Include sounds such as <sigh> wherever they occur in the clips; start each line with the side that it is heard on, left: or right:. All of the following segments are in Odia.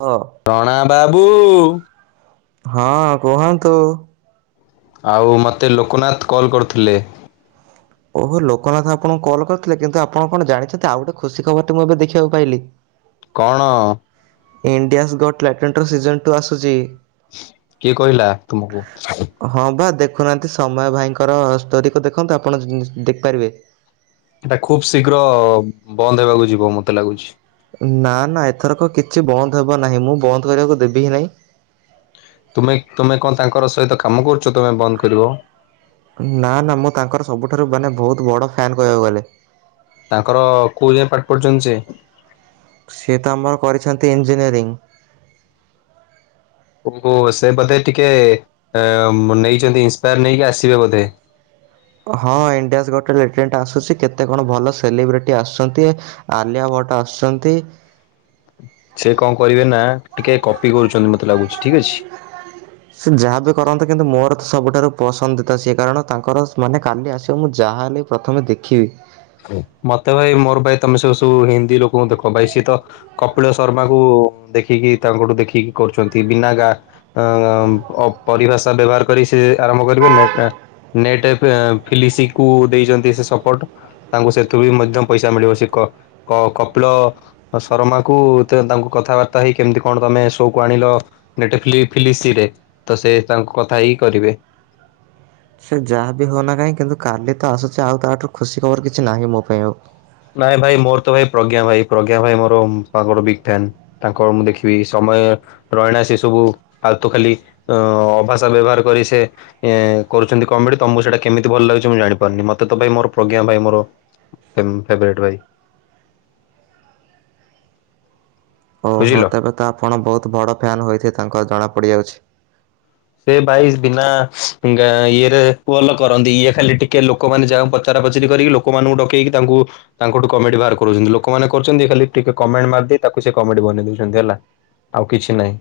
right: ହ।
left: ରଣା ବାବୁ।
right: ହଁ କୁହନ୍ତୁ।
left: ଆଉ ମତେ ଲୋକନାଥ୍ କଲ୍ କରୁଥିଲେ।
right: ଓହୋ ଲୋକନାଥ ଆପଣଙ୍କୁ କଲ୍ କରିଥିଲେ। କିନ୍ତୁ ଆପଣ କଣ ଜାଣିଚନ୍ତି ଆଉ ଗୋଟେ ଖୁସି ଖବର୍ ଟେ ମୁଁ ଏବେ ଦେଖିବାକୁ ପାଇଲି।
left: କଣ?
right: ଇଣ୍ଡିଆସ୍ ଗଟ୍ ଲାଟଣ୍ଟ୍ର ର ସିଜନ୍ ଟୁ ଆସୁଚି।
left: କିଏ କହିଲା ତୁମକୁ?
right: ହଁ ବା ଦେଖୁନାହାନ୍ତି ସମୟ ଭାଇଙ୍କର ଷ୍ଟୋରିକୁ ଦେଖନ୍ତୁ ଆପଣ ଦେଖିପାରିବେ।
left: ହେଟା ଖୁବ୍ ଶୀଘ୍ର ବନ୍ଦ ହେବାକୁ ଯିବ ମତେ ଲାଗୁଚି।
right: ନା -ନା ଏଥରକ କିଛି ବନ୍ଦ ହେବ ନାହିଁ ମୁଁ ବନ୍ଦ କରିବାକୁ ଦେବିି ହିଁ ନାହିଁ।
left: ତୁମେ- ତୁମେ କଣ ତାଙ୍କର ସହିତ କାମ କରୁଚ ତମେ ବନ୍ଦ୍ କରିବ।
right: ନା -ନା ମୁଁ ତାଙ୍କର ସବୁଠାରୁ ମାନେ ବହୁତ୍ ବଡ ଫ୍ୟାନ୍ କହିବାକୁ ଗଲେ।
left: ତାଙ୍କର କଉ ଯାଏ ପାଠ ପଢିଛନ୍ତି ସେ?
right: ସିଏ ତ ଆମର କରିଛନ୍ତି ଇଞ୍ଜିନିୟରିଂ।
left: ଓହୋ ସେ ବୋଧେ ଟିକେ ଆ-ନେଇଚନ୍ତି ଇନ୍ସପାୟାର ନେଇକି ଆସିବେ ବୋଧେ।
right: ହଁ ଇଣ୍ଡିଆଜ୍ ଗଟ୍ ଟାଲେଣ୍ଟ୍ ଆସୁଚି କେତେ କଣ ଭଲ ସେଲିବ୍ରିଟି ଆସୁଚନ୍ତି ଆଲିଆ ଭଟ୍ଟ୍ ଆସୁସନ୍ତି।
left: ସେ କଣ କରିବେ ନା ଟିକେ କପି କରୁଚନ୍ତି ମତେ ଲାଗୁଚି ଠିକ୍ ଅଛି।
right: ସେ ଯାହାବି କରନ୍ତେ କିନ୍ତୁ ମୋର ତ ସବୁଠାରୁ ପସନ୍ଦ ତ ସିଏ କାରଣ ତାଙ୍କର ସ୍-ମାନେ କାଲି ଆସିବ ମୁଁ ଯାହାହେଲେ ବି ପ୍ରଥମେ ଦେଖିବି।
left: ମତେ ଭାଇ ମୋର ଭାଇ ତମେ ସବୁ -ସବୁ ହିନ୍ଦୀ ଲୋକଙ୍କୁ ଦେଖ ଭାଇ ସିଏ ତ କପିଳ ଶର୍ମାକୁ ଦେଖିକି ତାଙ୍କଠୁ ଦେଖିକି କରୁଚନ୍ତି ବିନା ଗା ଅ-ଅପରିଭାଷା ବ୍ୟବହାର କରି ସେ ଆରମ୍ଭ କରିବେ ନେଟେ- ନେଟ୍ ଏଫ୍ ଫିଲିଶି କୁ ଦେଇଛନ୍ତି ସେ ସପୋର୍ଟ। ତାଙ୍କୁ ସେଥିରୁ ବି ମଧ୍ୟ ପଇସା ମିଳିବ ସେ କ-କ କପିଳ ଶର୍ମା କୁ ତାଙ୍କୁ କଥାବାର୍ତ୍ତା ହେଇ କେମିତି କଣ ତମେ ସୋ କୁ ଆଣିଲ? ନେଟେ ଫିଲି- ଫିଲିଶି ରେ ତ ସେ ତାଙ୍କୁ କଥା ହେଇକି କରିବେ।
right: ସେ ଯାହା ବିି ହଉନା କାହିଁକି କିନ୍ତୁ କାଲି ତ ଆସୁଚି ଆଉ ତାଠାରୁ ଖୁସି ଖବର କିଛି ନାହିଁ ମୋ ପାଇଁ ଆଉ।
left: ନାଇଁ ଭାଇ ମୋର ତ ଭାଇ ପ୍ରଜ୍ଞା ଭାଇ ପ୍ରଜ୍ଞା ଭାଇ ମୋର ସବୁଠୁ ବିଗ୍ ଫ୍ୟାନ୍। ତାଙ୍କର ମୁଁ ଦେଖିବି ସମୟ ରଇଣା ସିଏ ସବୁ ଫାଲତୁ ଖାଲି ଅ- ଅଭାଷା ବ୍ୟବହାର କରି ସେ ଇଏ କରୁଚନ୍ତି କମେଡି ତମକୁ ସେଇଟା କେମିତି ଭଲ ଲାଗୁଚି ମୁଁ ଜାଣିପାରୁନି ମତେ ତ ଭାଇ ମୋର ପ୍ରଜ୍ଞା ଭାଇ ମୋର ଫେବ୍- ଫେବ୍ରେଟ୍ ଭାଇ।
right: ଓହୋ
left: ବୁଝିଲ
right: ତେବେ ତ ଆପଣ ବହୁତ ବଡ ଫ୍ୟାନ୍ ହୋଇଥିବେ ତାଙ୍କର ଜଣାପଡିଯାଉଚି।
left: ସେ ଭାଇ ବିନା ଗା- ଇଏରେ ପୋ ଲ କରନ୍ତି ଇଏ ଖାଲି ଟିକେ ଲୋ କ ମାନେ ଯାହାକୁ ପଚରା ପଚାରି କରିକି ଲୋକମାନଙ୍କୁ ଡକେଇକି ତାଙ୍କୁ ତାଙ୍କଠୁ କମେଡି ବାହାର କରୁଚନ୍ତି ଲୋକମାନେ କରୁଚନ୍ତି ଇଏ ଖାଲି ଟିକେ କମେଣ୍ଟ ମାରିଦେଇ ତାକୁ ସେ କମେଡି ବନେଇ ଦଉଚନ୍ତି ହେଲା। ଆଉ କିଛି ନାହିଁ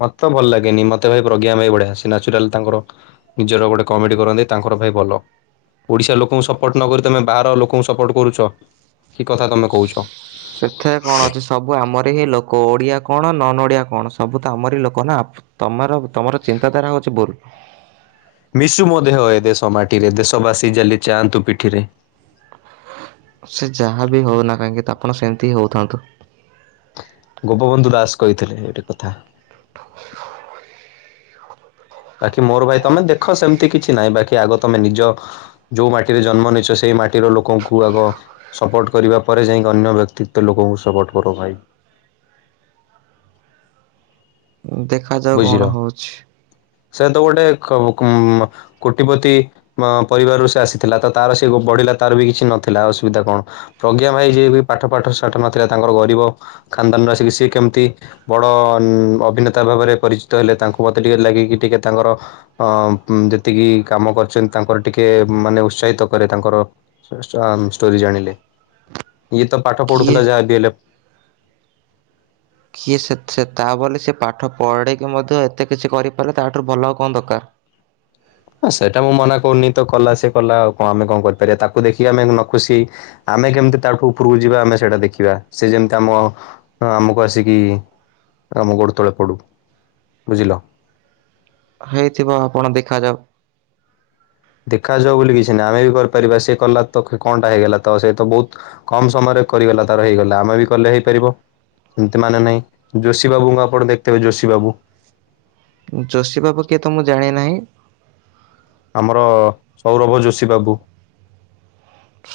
left: ମତେ ତ ଭଲ ଲାଗେନି ମ ତେ ଭାଇ ପ୍ରଜ୍ଞା ଭାଇ ବଢିଆ ସେ ନ୍ୟାଚୁରାଲ୍ ତାଙ୍କର ନିଜର ଗୋଟେ କମେଡି କରନ୍ତି ତାଙ୍କର ଭାଇ ଭଲ ଓଡ଼ିଶା ଲୋକଙ୍କୁ ସପୋର୍ଟ ନକରି ତୁମେ ବାହାର ଲୋକଙ୍କୁ ସପୋର୍ଟ କରୁଚ କି କଥା ତମେ କହୁଚ।
right: ସେଥେରେ କଣ ଅଛି। ସବୁ ଆମର ହିଁ ଲୋକ ଓଡ଼ିଆ କଣ ନନ୍ ଓଡ଼ିଆ କଣ ସବୁ ତ ଆମରି ଲୋକ ନା। ତମର ତମର ଚିନ୍ତାଧାରା ହୋଉଚି ଭୁଲ।
left: ମିଶୁ ମୋ ଦେହ ଏ ଦେଶ ମାଟିରେ ଦେଶ ବାସୀ ଚାଲି ଜାଆନ୍ତୁ ପିଠିରେ।
right: ସେ ଯାହା ବିି ହୋଉନା କାହିଁକି ତ ଆପଣ ସେମିତି ହିଁ ହୋଉଥାନ୍ତୁ।
left: ଗୋପବନ୍ଧୁ ଦାସ କହିଥିଲେ ଏଇଟି କଥା। ବାକି ମୋର ଭାଇ ତମେ ଦେଖ ସେମତି କିଛି ନାହିଁ ବାକି ଆଗ ତମେ ନିଜ ଯୋଉ ମାଟିରେ ଜନ୍ମ ନେଇଛ ସେଇ ମାଟିର ଲୋକଙ୍କୁ ଆଗ ସପୋର୍ଟ କରିବା ପରେ ଯାଇକି ଅନ୍ୟ ବ୍ୟକ୍ତିତ୍ୱ ଲୋକଙ୍କୁ ସପୋର୍ଟ କର ଭାଇ।
right: ଉଁ ଦେଖାଯାଉ
left: ବୁଝିଲ।
right: କଣ ହୋଉଛି।
left: ସେ ତ ଗୋଟେ କବୁ କୁ ଉଁମା କୋଟିପତି ମ ପରିବାରରୁ ସେ ଆସିଥିଲା ତ ତାର ସିଏ କୋଉ ବଢିଲା ତାର ବି କିଛି ନଥିଲା ଅସୁବିଧା କଣ। ପ୍ରଜ୍ଞା ଭାଇ ଯିଏ ବି ପାଠ ପାଠ ସାଠ ନଥିଲା ତାଙ୍କର ଗରିବ ଖାନଦାନରୁ ଆସିକି ସିଏ କେମିତି ବଡ ନ୍ ଅଭିନେତା ଭାବରେ ପରିଚିତ ହେଲେ ତାଙ୍କୁ ମତେ ଟିକେ ଲାଗେ କି ଟିକେ ତାଙ୍କର ଅ ଉଁ ଯେତିକି କାମ କରିଛନ୍ତି ତାଙ୍କର ଟିକେ ମାନେ ଉତ୍ସାହିତ କରେ ତାଙ୍କର ସେ ଷ୍ଟା ହୁଁ ଷ୍ଟୋରି ଜାଣିଲେ ଇଏ ତ ପାଠ
right: କିଏ
left: ପଢୁଥୁଲା ଯାହା ବି ହେଲେ।
right: କିଏ ସେ ସେ ତା ବୋଲି ସିଏ ପାଠ ପଢ଼େଇକି ମଧ୍ୟ ଏତେ କିଛି କରିପାରଲା ତାଠାରୁ ଭଲ ଆଉ କଣ ଦରକାର।
left: ହ ସେଟା ମୁଁ ମନା କରୁନି ତ କଲା ସେ କଲା ଆଉ କଣ ଆମେ କଣ କରିପାରିବା ତାକୁ ଦେଖିକି ଆମେ ନ ଖୁସି ଆମେ କେମତି ତାଠୁ ଉପରୁକୁ ଯିବା ଆମେ ସେଟା ଦେଖିବା ସେ ଯେମତି ଆମ ହଁ ଆମୁକୁ ଆସିକି ଆମ ଗୋଡ ତଳେ ପଡୁ ବୁଝିଲ।
right: ହେଇଥିବ ଆପଣ ଦେଖାଯାଉ।
left: ଦେଖାଯାଉ ବୋଲି କିଛି ନା ଆମେ ବି କରିପାରିବା ସିଏ କରଲା ତ କେ କଣଟା ହେଇଗଲା ତ ସେ ତ ବୋହୁତ କମ ସମୟରେ କରିଗଲା ତାର ହେଇଗଲା ଆମେ ବି କଲେ ହେଇପାରିବ। ସେମତି ମାନେ ନାଇଁ ଯୋଶୀ ବାବୁଙ୍କୁ ଆପଣ ଦେଖିଥିବେ ଯୋଶୀ ବାବୁ।
right: ଯୋଶୀ ବାବୁ କିଏ ତ ମୁଁ ଜାଣିନାହିଁ।
left: ଆମର ସୌରଭ ଯୋଶୀ ବାବୁ।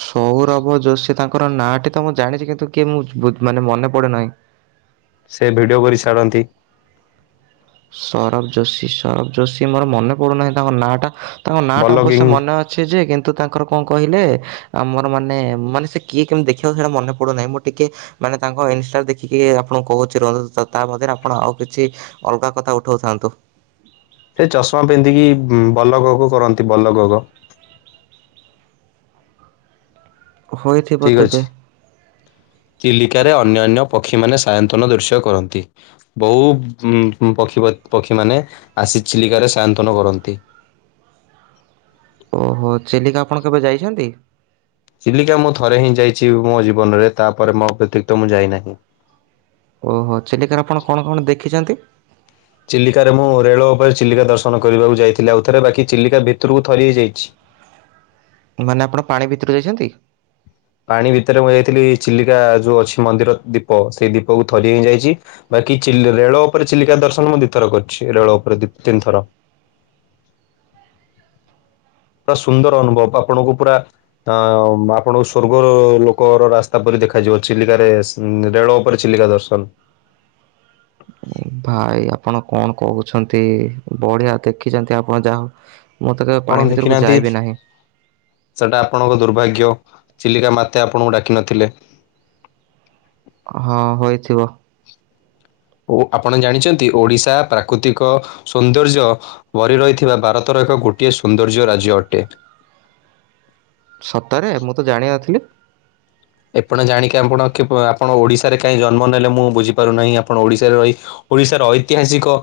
right: ସୌରଭ ଯୋଶୀ ତାଙ୍କର ନାଁଟି ତ ମୁଁ ଜାଣିଚି କିନ୍ତୁ କିଏ ମୁଁ ବୁଜ୍ ମାନେ ମନେପଡୁ ନାହିଁ।
left: ସେ ଭିଡିଓ କରି ଛାଡନ୍ତି।
right: ସୌରଭ ଯୋଶୀ ସୌରଭ ଯୋଶୀ ମୋର ମନେ ପଡୁନାହିଁ ତାଙ୍କ ନାଁଟା ତାଙ୍କ ନାଁଟା
left: ବଲଗିଂ
right: ଅବଶ୍ୟ ମନେ ଅ ଛି ଯେ କିନ୍ତୁ ତାଙ୍କର କଣ କହିଲେ ଆ ମୋର ମାନେ ମାନେ ସେ କିଏ କେମତି ଦେଖିବାକୁ ସେଇଟା ମନେ ପଡୁନାହିଁ ମୁଁ ଟିକେ ମାନେ ତାଙ୍କ ଇନଷ୍ଟା ଦେଖିକି ଆପଣଙ୍କୁ କୋହୁଚି ରୁହନ୍ତୁ ତ ତା ମଧ୍ୟରେ ଆପଣ ଆଉ କିଛି ଅଲଗା କଥା ଉଠୋଉଥାନ୍ତୁ।
left: ସେ ଚଷମା ପିନ୍ଧିକି ଉଁ ବଲଗଗ କରନ୍ତି ବଲଗଗ।
right: ହୋଇଥିବ
left: ଠିକ
right: ତେବେ
left: ଅଛି ଚିଲିକାରେ ଅନ୍ୟାନ୍ୟ ପକ୍ଷୀ ମାନେ ସାୟନ୍ତନ ଦୃଶ୍ୟ କରନ୍ତି। ବହୁ ଉଁ ଉଁ ପକ୍ଷୀପତ୍ ପକ୍ଷୀମାନେ ଆସି ଚିଲିକାରେ ସାୟନ୍ତନ କରନ୍ତି।
right: ଓହୋ ଚିଲିକା ଆପଣ କେବେ ଯାଇଚନ୍ତି?
left: ଚିଲିକା ମୁଁ ଥରେ ହିଁ ଯାଇଚି ମୋ ଜୀବନରେ ତାପରେ ମୋ ଏତିିକ ତ ମୁଁ ଯାଇନାହିଁ।
right: ଓହୋ ଚିଲିକାରେ ଆପଣ କଣ କଣ ଦେଖିଚନ୍ତି?
left: ଚିଲିକାରେ ମୁଁ ରେଳ ଓପରେ ଚିଲିକା ଦର୍ଶନ କରିବାକୁ ଯାଇଥିଲି ଆଉ ଥରେ ବାକି ଚିଲିକା ଭିତରକୁ ଥରି ହେଇଚି।
right: ମାନେ ଆପଣ ପାଣି ଭିତରୁକୁ ଯାଇଚନ୍ତି?
left: ପାଣି ଭିତରେ ମୁଁ ଯାଇଥିଲି ଚିଲିକା ଯୋଉ ଅଛି ମନ୍ଦିର ଦୀପ ସେଇ ଦୀପକୁ ଥରିଏ ହିଁ ଯାଇଚି। ବାକି ଚିଲ୍ ରେଳ ଓପରେ ଚିଲିକା ଦର୍ଶନ ମୁଁ ଦିଥର କରିଚି ରେଳ ଓପରେ ଦି ତିନ ଥର। ପୁରା ସୁନ୍ଦର ଅନୁଭବ ଆପଣଙ୍କୁ ପୁରା ତ ଆପଣଙ୍କୁ ସ୍ୱର୍ଗ ଲୋକର ରାସ୍ତା ପରି ଦେଖାଯିବ ଚିଲିକାରେ ସ୍ ଉଁ ରେଳ ଓପରେ ଚିଲିକା ଦର୍ଶନ।
right: ଭାଇ ଆପଣ କଣ କୋହୁଛନ୍ତି ବଢ଼ିଆ ଦେଖିଛନ୍ତି ଆପଣ ଯାହା ହୋଉ। ମୁଁ ତ କେବେ
left: ଆପଣ
right: ପାଣି ଭିତରକୁ
left: ଦେଖିନାହାନ୍ତି
right: ଯଇବି ନାହିଁ।
left: ସେଟା ଆପଣଙ୍କ ଦୁର୍ଭାଗ୍ୟ ଚିଲିକା ମାତେ ଆପଣଙ୍କୁ ଡାକିିନଥିଲେ।
right: ହଁ ହୋଇଥିବ।
left: ଓ ଆପଣ ଜାଣିଛନ୍ତି ଓଡିଶା ପ୍ରାକୃତିକ ସୌନ୍ଦର୍ଯ୍ୟ ବରି ରହିଥିବା ଭାରତର ଏକ ଗୋଟିଏ ସୌନ୍ଦର୍ଯ୍ୟ ରାଜ୍ୟ ଅଟେ।
right: ସତରେ ମୁଁ ତ ଜାଣିନଥିଲି।
left: ଏପଣ ଜାଣିକି ଆପଣ ଆପଣ ଓଡିଶାରେ କାହିଁ ଜନ୍ମ ନେଲେ ମୁଁ ବୁଝିପାରୁନାହିଁ। ଆପଣ ଓଡିଶାରେ ରହି ଓଡିଶାର ଐତିହାସିକ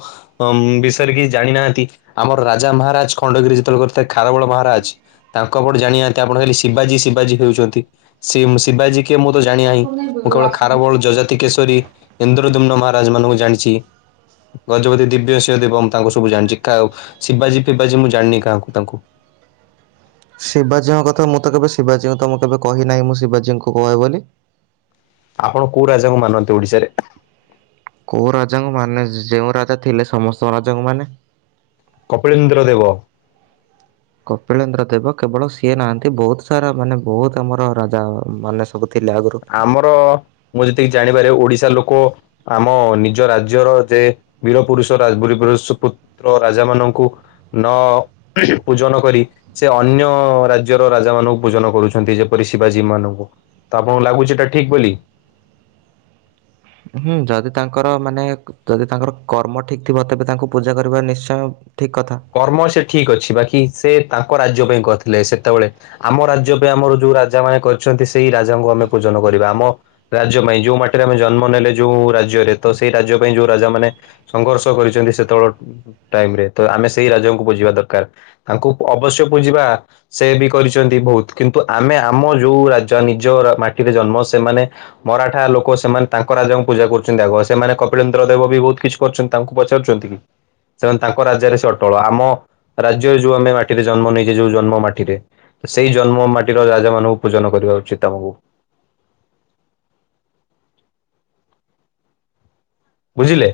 left: ଅ ବିଷୟରେ କି ଜାଣିନାହାନ୍ତି। ଆମର ରାଜା ମହାରାଜ ଖଣ୍ଡଗିରି ଯେତେବେଳେ କରିଥିଲେ ଖାରବେଳ ମହାରାଜ ତାଙ୍କ <unintelligible> ଜାଣିନାହାନ୍ତି ଆପଣ ଖାଲି ଶିବାଜୀ ଶିବାଜୀ ହେଉଚନ୍ତି ସିମ ଶିବାଜୀ କିଏ ମୁଁ ତ ଜାଣି ନାହିଁ। ମୁଁ କେବଳ ଖାରବୋଳ ଯଜାତି କେଶରୀ ଇନ୍ଦ୍ରଦୁମ୍ନ ମହାରାଜ ଏମାନଙ୍କୁ ଜାଣିଚି। ଗଜପତି ଦିବ୍ୟ ସିଂହ ଦେବ ମୁଁ ତାଙ୍କୁ ସବୁ ଜାଣିଚି। କାହା ଶିବାଜୀ ଫିବାଜୀ ମୁଁ ଜାଣିନି କାହାକୁ ତାଙ୍କୁ।
right: ଶିବାଜୀଙ୍କ କଥା ମୁଁ ତ କେବେ ଶିବାଜୀଙ୍କୁ ତମ କେବେ କହିନାହିଁ ମୁଁ ଶିବାଜୀଙ୍କୁ କହେ ବୋଲି।
left: ଆପଣ କୋଉ ରାଜାଙ୍କୁ ମାନନ୍ତି ଓଡିଶାରେ?
right: କୋଉ ରାଜାଙ୍କୁ ମାନେ ଯେଉଁ ରାଜା ଥିଲେ ସମସ୍ତ ରାଜାଙ୍କୁ ମାନେ।
left: କପିଳେନ୍ଦ୍ର ଦେବ
right: କପିଳେନ୍ଦ୍ର ଦେବ କେବଳ ସିଏ ନାହାନ୍ତି ବହୁତ ସାରା ମାନେ ବହୁତ ଆମର ରାଜା ମାନେ ସବୁ ଥିଲେ ଆଗରୁ।
left: ଆମର ମୁଁ ଯେତିକି ଜାଣିବାରେ ଓଡିଶା ଲୋକ ଆମ ନିଜ ରାଜ୍ୟର ଯେ ବୀର ପୁରୁଷ ରାଜ ବ <unintelligible> ର ରାଜା ମାନଙ୍କୁ ନ ପୂଜନ କରି ସେ ଅନ୍ୟ ରାଜ୍ୟର ରାଜା ମାନଙ୍କୁ ପୂଜନ କରୁଛନ୍ତି ଯେପରି ଶିବାଜୀ ମାନଙ୍କୁ ଆପଣ ଲାଗୁଛି ଏଟା ଠିକ୍ ବୋଲି?
right: ହୁଁ ଯଦି ତାଙ୍କର ମାନେ ଯଦି ତାଙ୍କର କର୍ମ ଠିକ ଥିବ ତେବେ ତାଙ୍କୁ ପୂଜା କରିବା ନିଶ୍ଚୟ ଠିକ୍ କଥା।
left: କର୍ମ ସେ ଠିକ ଅଛି ବାକି ସେ ତାଙ୍କ ରାଜ୍ୟ ପାଇଁ କରିଥିଲେ ସେତେବେଳେ। ଆମ ରାଜ୍ୟ ପାଇଁ ଆମର ଯୋଉ ରାଜା ମାନେ କହିଛନ୍ତି ସେଇ ରାଜାଙ୍କୁ ଆମେ ପୂଜନ କରିବା। ଆମ ରାଜ୍ୟ ପାଇଁ ଯୋଉ ମାଟିରେ ଆମେ ଜନ୍ମ ନେଲେ ଯୋଉ ରାଜ୍ୟରେ ତ ସେଇ ରାଜ୍ୟ ପାଇଁ ଯୋଉ ରାଜା ମାନେ ସଂଘର୍ଷ କରିଛନ୍ତି ସେତେବେଳେ ଟାଇମରେ ତ ଆମେ ସେଇ ରାଜ୍ୟଙ୍କୁ ପୁଜିବା ଦରକାର। ତାଙ୍କୁ ଅବଶ୍ୟ ପୁଜିବା ସେ ବି କରିଚନ୍ତି ବହୁତ କିନ୍ତୁ ଆମେ ଆମ ଯୋଉ ରାଜା ନିଜ ମାଟିରେ ଜନ୍ମ ସେମାନେ ମରାଠା ଲୋକ ସେମାନେ ତାଙ୍କ ରାଜାଙ୍କୁ ପୂଜା କରୁଛନ୍ତି ଆଗ ସେମାନେ କପିଳନ୍ଦ୍ର ଦେବ ବି ବହୁତ କିଛି ତାଙ୍କୁ ପଚାରୁଚନ୍ତି କି? ସେମାନେ ତାଙ୍କ ରାଜା ରେ ସେ ଅ ଟଳ। ଆମ ରାଜ୍ୟ ଯୋଉ ଆମେ ମାଟିରେ ଜନ୍ମ ନେଇଛେ ଯୋଉ ଜନ୍ମ ମାଟିରେ ସେଇ ଜନ୍ମ ମାଟିର ରାଜା ମାନଙ୍କୁ ପୂଜନ କରିବା ଉଚିତ ଆମକୁ ବୁଝିଲେ?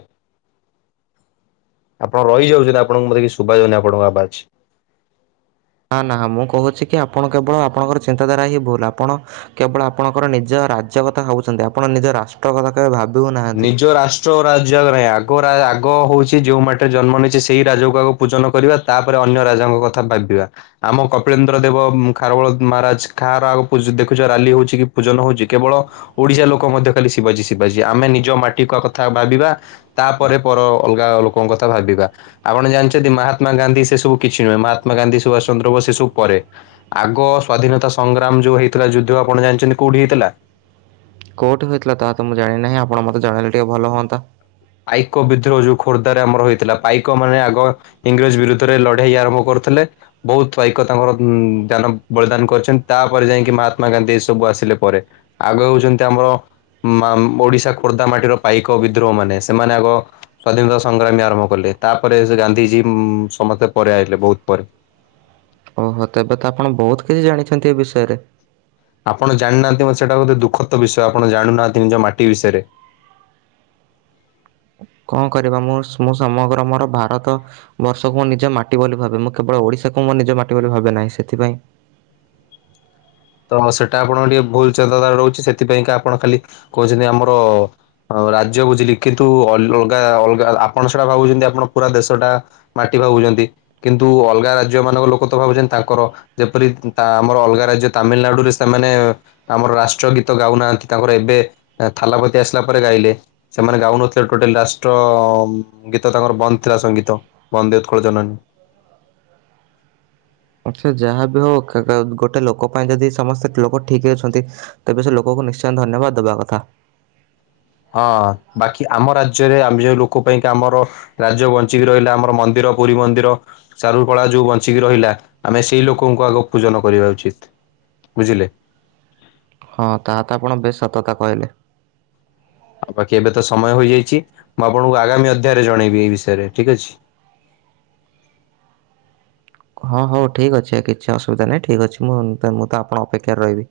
left: ଆପଣ ରହିଯାଉଚ଼ନ୍ତି ଆପଣଙ୍କ କଥା କିଛି ଶୁବା ଯାଉନି ଆପଣଙ୍କ ଆବାଜ।
right: ନା ନା ମୁଁ କହୁଛି କି ଆପଣ କେବଳ ଆପଣଙ୍କର ଚିନ୍ତାଧାରା ହିଁ ଭୁଲ ଆପଣ କେବଳ ଆପଣଙ୍କର ନିଜ ରାଜ୍ୟ କଥା ଭାବୁଛନ୍ତି, ଆପଣ ନିଜ ରାଷ୍ଟ୍ର କଥା କେବେ ଭାବି ହଉନାହାନ୍ତି।
left: <unintelligible> ଆଗରା ଆଗ ହେଉଚି ଯେଉଁ ମାଟିରେ ଜନ୍ମ ନେଇଛେ ସେହି ରାଜ୍ୟକୁ ଆଗ ପୂଜନ କରିବା ତାପରେ ଅନ୍ୟ ରାଜାଙ୍କ କଥା ଭାବିବା। ଆମ କପିଳେନ୍ଦ୍ର ଦେବ ଖାରବେଳ ମହାରାଜ କାହାର ଆଗ ଦେଖୁଛ ରାଲି ହଉଚି କି ପୂଜନ ହଉଚି। କେବଳ ଓଡିଶା ଲୋକ ମଧ୍ୟ ଖାଲି ଶିବାଜୀ ଶିବାଜୀ ଆମେ ନିଜ ମାଟି ମାଆ କ କଥା ଭାବିବା ତାପରେ ପର ଅଲଗା ଲୋକଙ୍କ କଥା ଭାବିବା। ଆପଣ ଜାଣିଚ଼ନ୍ତି ମହାତ୍ମା ଗାନ୍ଧୀ ସେ ସବୁ କିଛି ନୁହେଁ ମହାତ୍ମା ଗାନ୍ଧୀ ସୁଭାଷ ଚନ୍ଦ୍ର ବୋଷ ସେସବୁ ପରେ। ଆଗ ସ୍ଵାଧୀନତା ସଂଗ୍ରାମ ଯୋଉ ହେଇଥିଲା ଯୁଦ୍ଧ ଆପଣ ଜାଣିଛନ୍ତି କୋଉଠି ହେଇଥିଲା?
right: କଉଠି ହୋଇଥିଲା ତା ତ ମୁଁ ଜାଣିିନହିଁ ଆପଣ ମତେ ଜଣେଇଲେ ଟିକେ ଭଲ ହୁଅନ୍ତା
left: ପାଇକ ବିଦ୍ରୋହ ଯୋଉ ଖୋର୍ଦ୍ଧାରେ ଆମର ହେଇଥିଲା ପାଇକ ମାନେ ଆଗ ଇଂରେଜ ବିରୁଦ୍ଧରେ ଲଢେଇ ଆରମ୍ଭ କରୁଥିଲେ ବହୁତ ପାଇକ ତାଙ୍କର ଦାନ ବଳିଦାନ କରିଚନ୍ତି ତାପରେ ଯାଇକି ମହାତ୍ମା ଗାନ୍ଧୀ ଏ ସବୁ ଆସିଲେ ପରେ ଆଗ ହଉଛନ୍ତି ଆମର ମାମ ଓଡିଶା ଖୋର୍ଦ୍ଧା ମାଟିର ପାଇକ ବିଦ୍ରୋହ ମାନେ। ସେମାନେ ଆଗ ସ୍ଵାଧୀନତା ସଂଗ୍ରାମୀ ଆରମ୍ଭ କଲେ ତାପରେ ସେ ଗାନ୍ଧିଜୀ ସମସ୍ତେ ପରେ ଆଇଲେ, ବହୁତ ପରେ।
right: ଓହୋ ତେବେ ତ ଆପଣ ବହୁତ କିଛି ଜାଣିଛନ୍ତି ଏ ବିଷୟରେ।
left: ଆପଣ ଜାଣିନାହାନ୍ତି ମ ସେଇଟା ଗୋଟେ ଦୁଖଦ ବିଷୟ ଆପଣ ଜାଣୁନାହାନ୍ତି ନିଜ ମାଟି ବିଷୟରେ
right: କଣ କରିବା ମୁଁ ମୁଁ ସମଗ୍ର ମୋର ଭାରତ ବର୍ଷକୁ ମୁଁ ନିଜ ମାଟି ବୋଲି ଭା ମୁଁ କେବଳ ଓଡିଶାକୁ ମୁଁ ନିଜ ମାଟି ବୋଲି ଭାବେ ନାହିଁ ସେଥିପାଇଁ
left: ତ ସେଇଟା ଆପଣଙ୍କ ଟିକେ ଭୁଲ ଚିନ୍ତାଧାରା ରହୁଛି ସେଥିପାଇଁକା ଆପଣ ଖାଲି କହୁଛନ୍ତି ଆମର ଆ ରାଜ୍ୟ ବୁଝିଲି କିନ୍ତୁ ଅଲଗା ଅଲଗା ଆପଣ ସେଟା ଭାବୁଛନ୍ତି ଆପଣ ପୁରା ଦେଶଟା ମାଟି ଭାବୁଚ଼ନ୍ତି। କିନ୍ତୁ ଅଲଗା ରାଜ୍ୟ ମାନଙ୍କ ଲୋକ ତ ଭାବୁଛନ୍ତି ତାଙ୍କର ଯେପରି ତା ଆମର ଅଲଗା ରାଜ୍ୟ ତାମିଲନାଡୁରେ ସେମାନେ ଆମର ରାଷ୍ଟ୍ର ଗୀତ ଗାଉନାହାନ୍ତି ତାଙ୍କର ଏବେ ଥାଲାପତି ଆସିଲା ପରେ ଗାଇଲେ ସେମାନେ ଗାଉନଥିଲେ ଟୋଟାଲ ରାଷ୍ଟ୍ର ଗୀତ ତାଙ୍କର ବନ୍ଦ ଥିଲା ସଙ୍ଗୀତ ବନ୍ଦେ ଉତ୍କଳ ଜନନୀ
right: ଆଚ୍ଛା ଯାହା ବିି ହଉ ଗୋଟେ ଲୋକ ପାଇଁ ଯଦି ସମସ୍ତେ ଲୋକ ଠିକ ଅଛନ୍ତି ତେବେ ସେ ଲୋକଙ୍କୁ ନିଶ୍ଚୟ ଧନ୍ୟବାଦ ଦବା କଥା।
left: ହଁ ବାକି ଆମ ରାଜ୍ୟରେ ଆମେ ଯୋଉ ଲୋକ ପାଇଁ ଆମର ରାଜ୍ୟ ବଞ୍ଚିକି ରହିଲା ଆମର ମନ୍ଦିର ପୁରୀ ମନ୍ଦିର। ଚାରୁ କଳା ଯୋଉ ବଞ୍ଚିକି ରହିଲା ଆମେ ସେଇ ଲୋକଙ୍କୁ ଆଗ ପୂଜନ କରିବା ଉଚିତ ବୁଝିଲେ।
right: ହଁ ତାହା ତ ଆପଣ ବେଶ ସତ କଥା କହିଲେ।
left: ଆଉ ବାକି ଏବେ ତ ସମୟ ହୋଇଇଯାଇଛି ମୁଁ ଆପଣଙ୍କୁ ଆଗାମୀ ଅଧ୍ୟାୟରେ ଜଣେଇବି ଏଇ ବିଷୟରେ ଠିକ ଅଛି।
right: ହଁ ହଉ ଠିକ୍ ଅଛି କିଛି ଅସୁବିଧା ନାହିଁ ଠିକ୍ ଅଛି ମୁଁ ମୁଁ ତ ଆପଣ ଅପେକ୍ଷାରେ ରହିବି।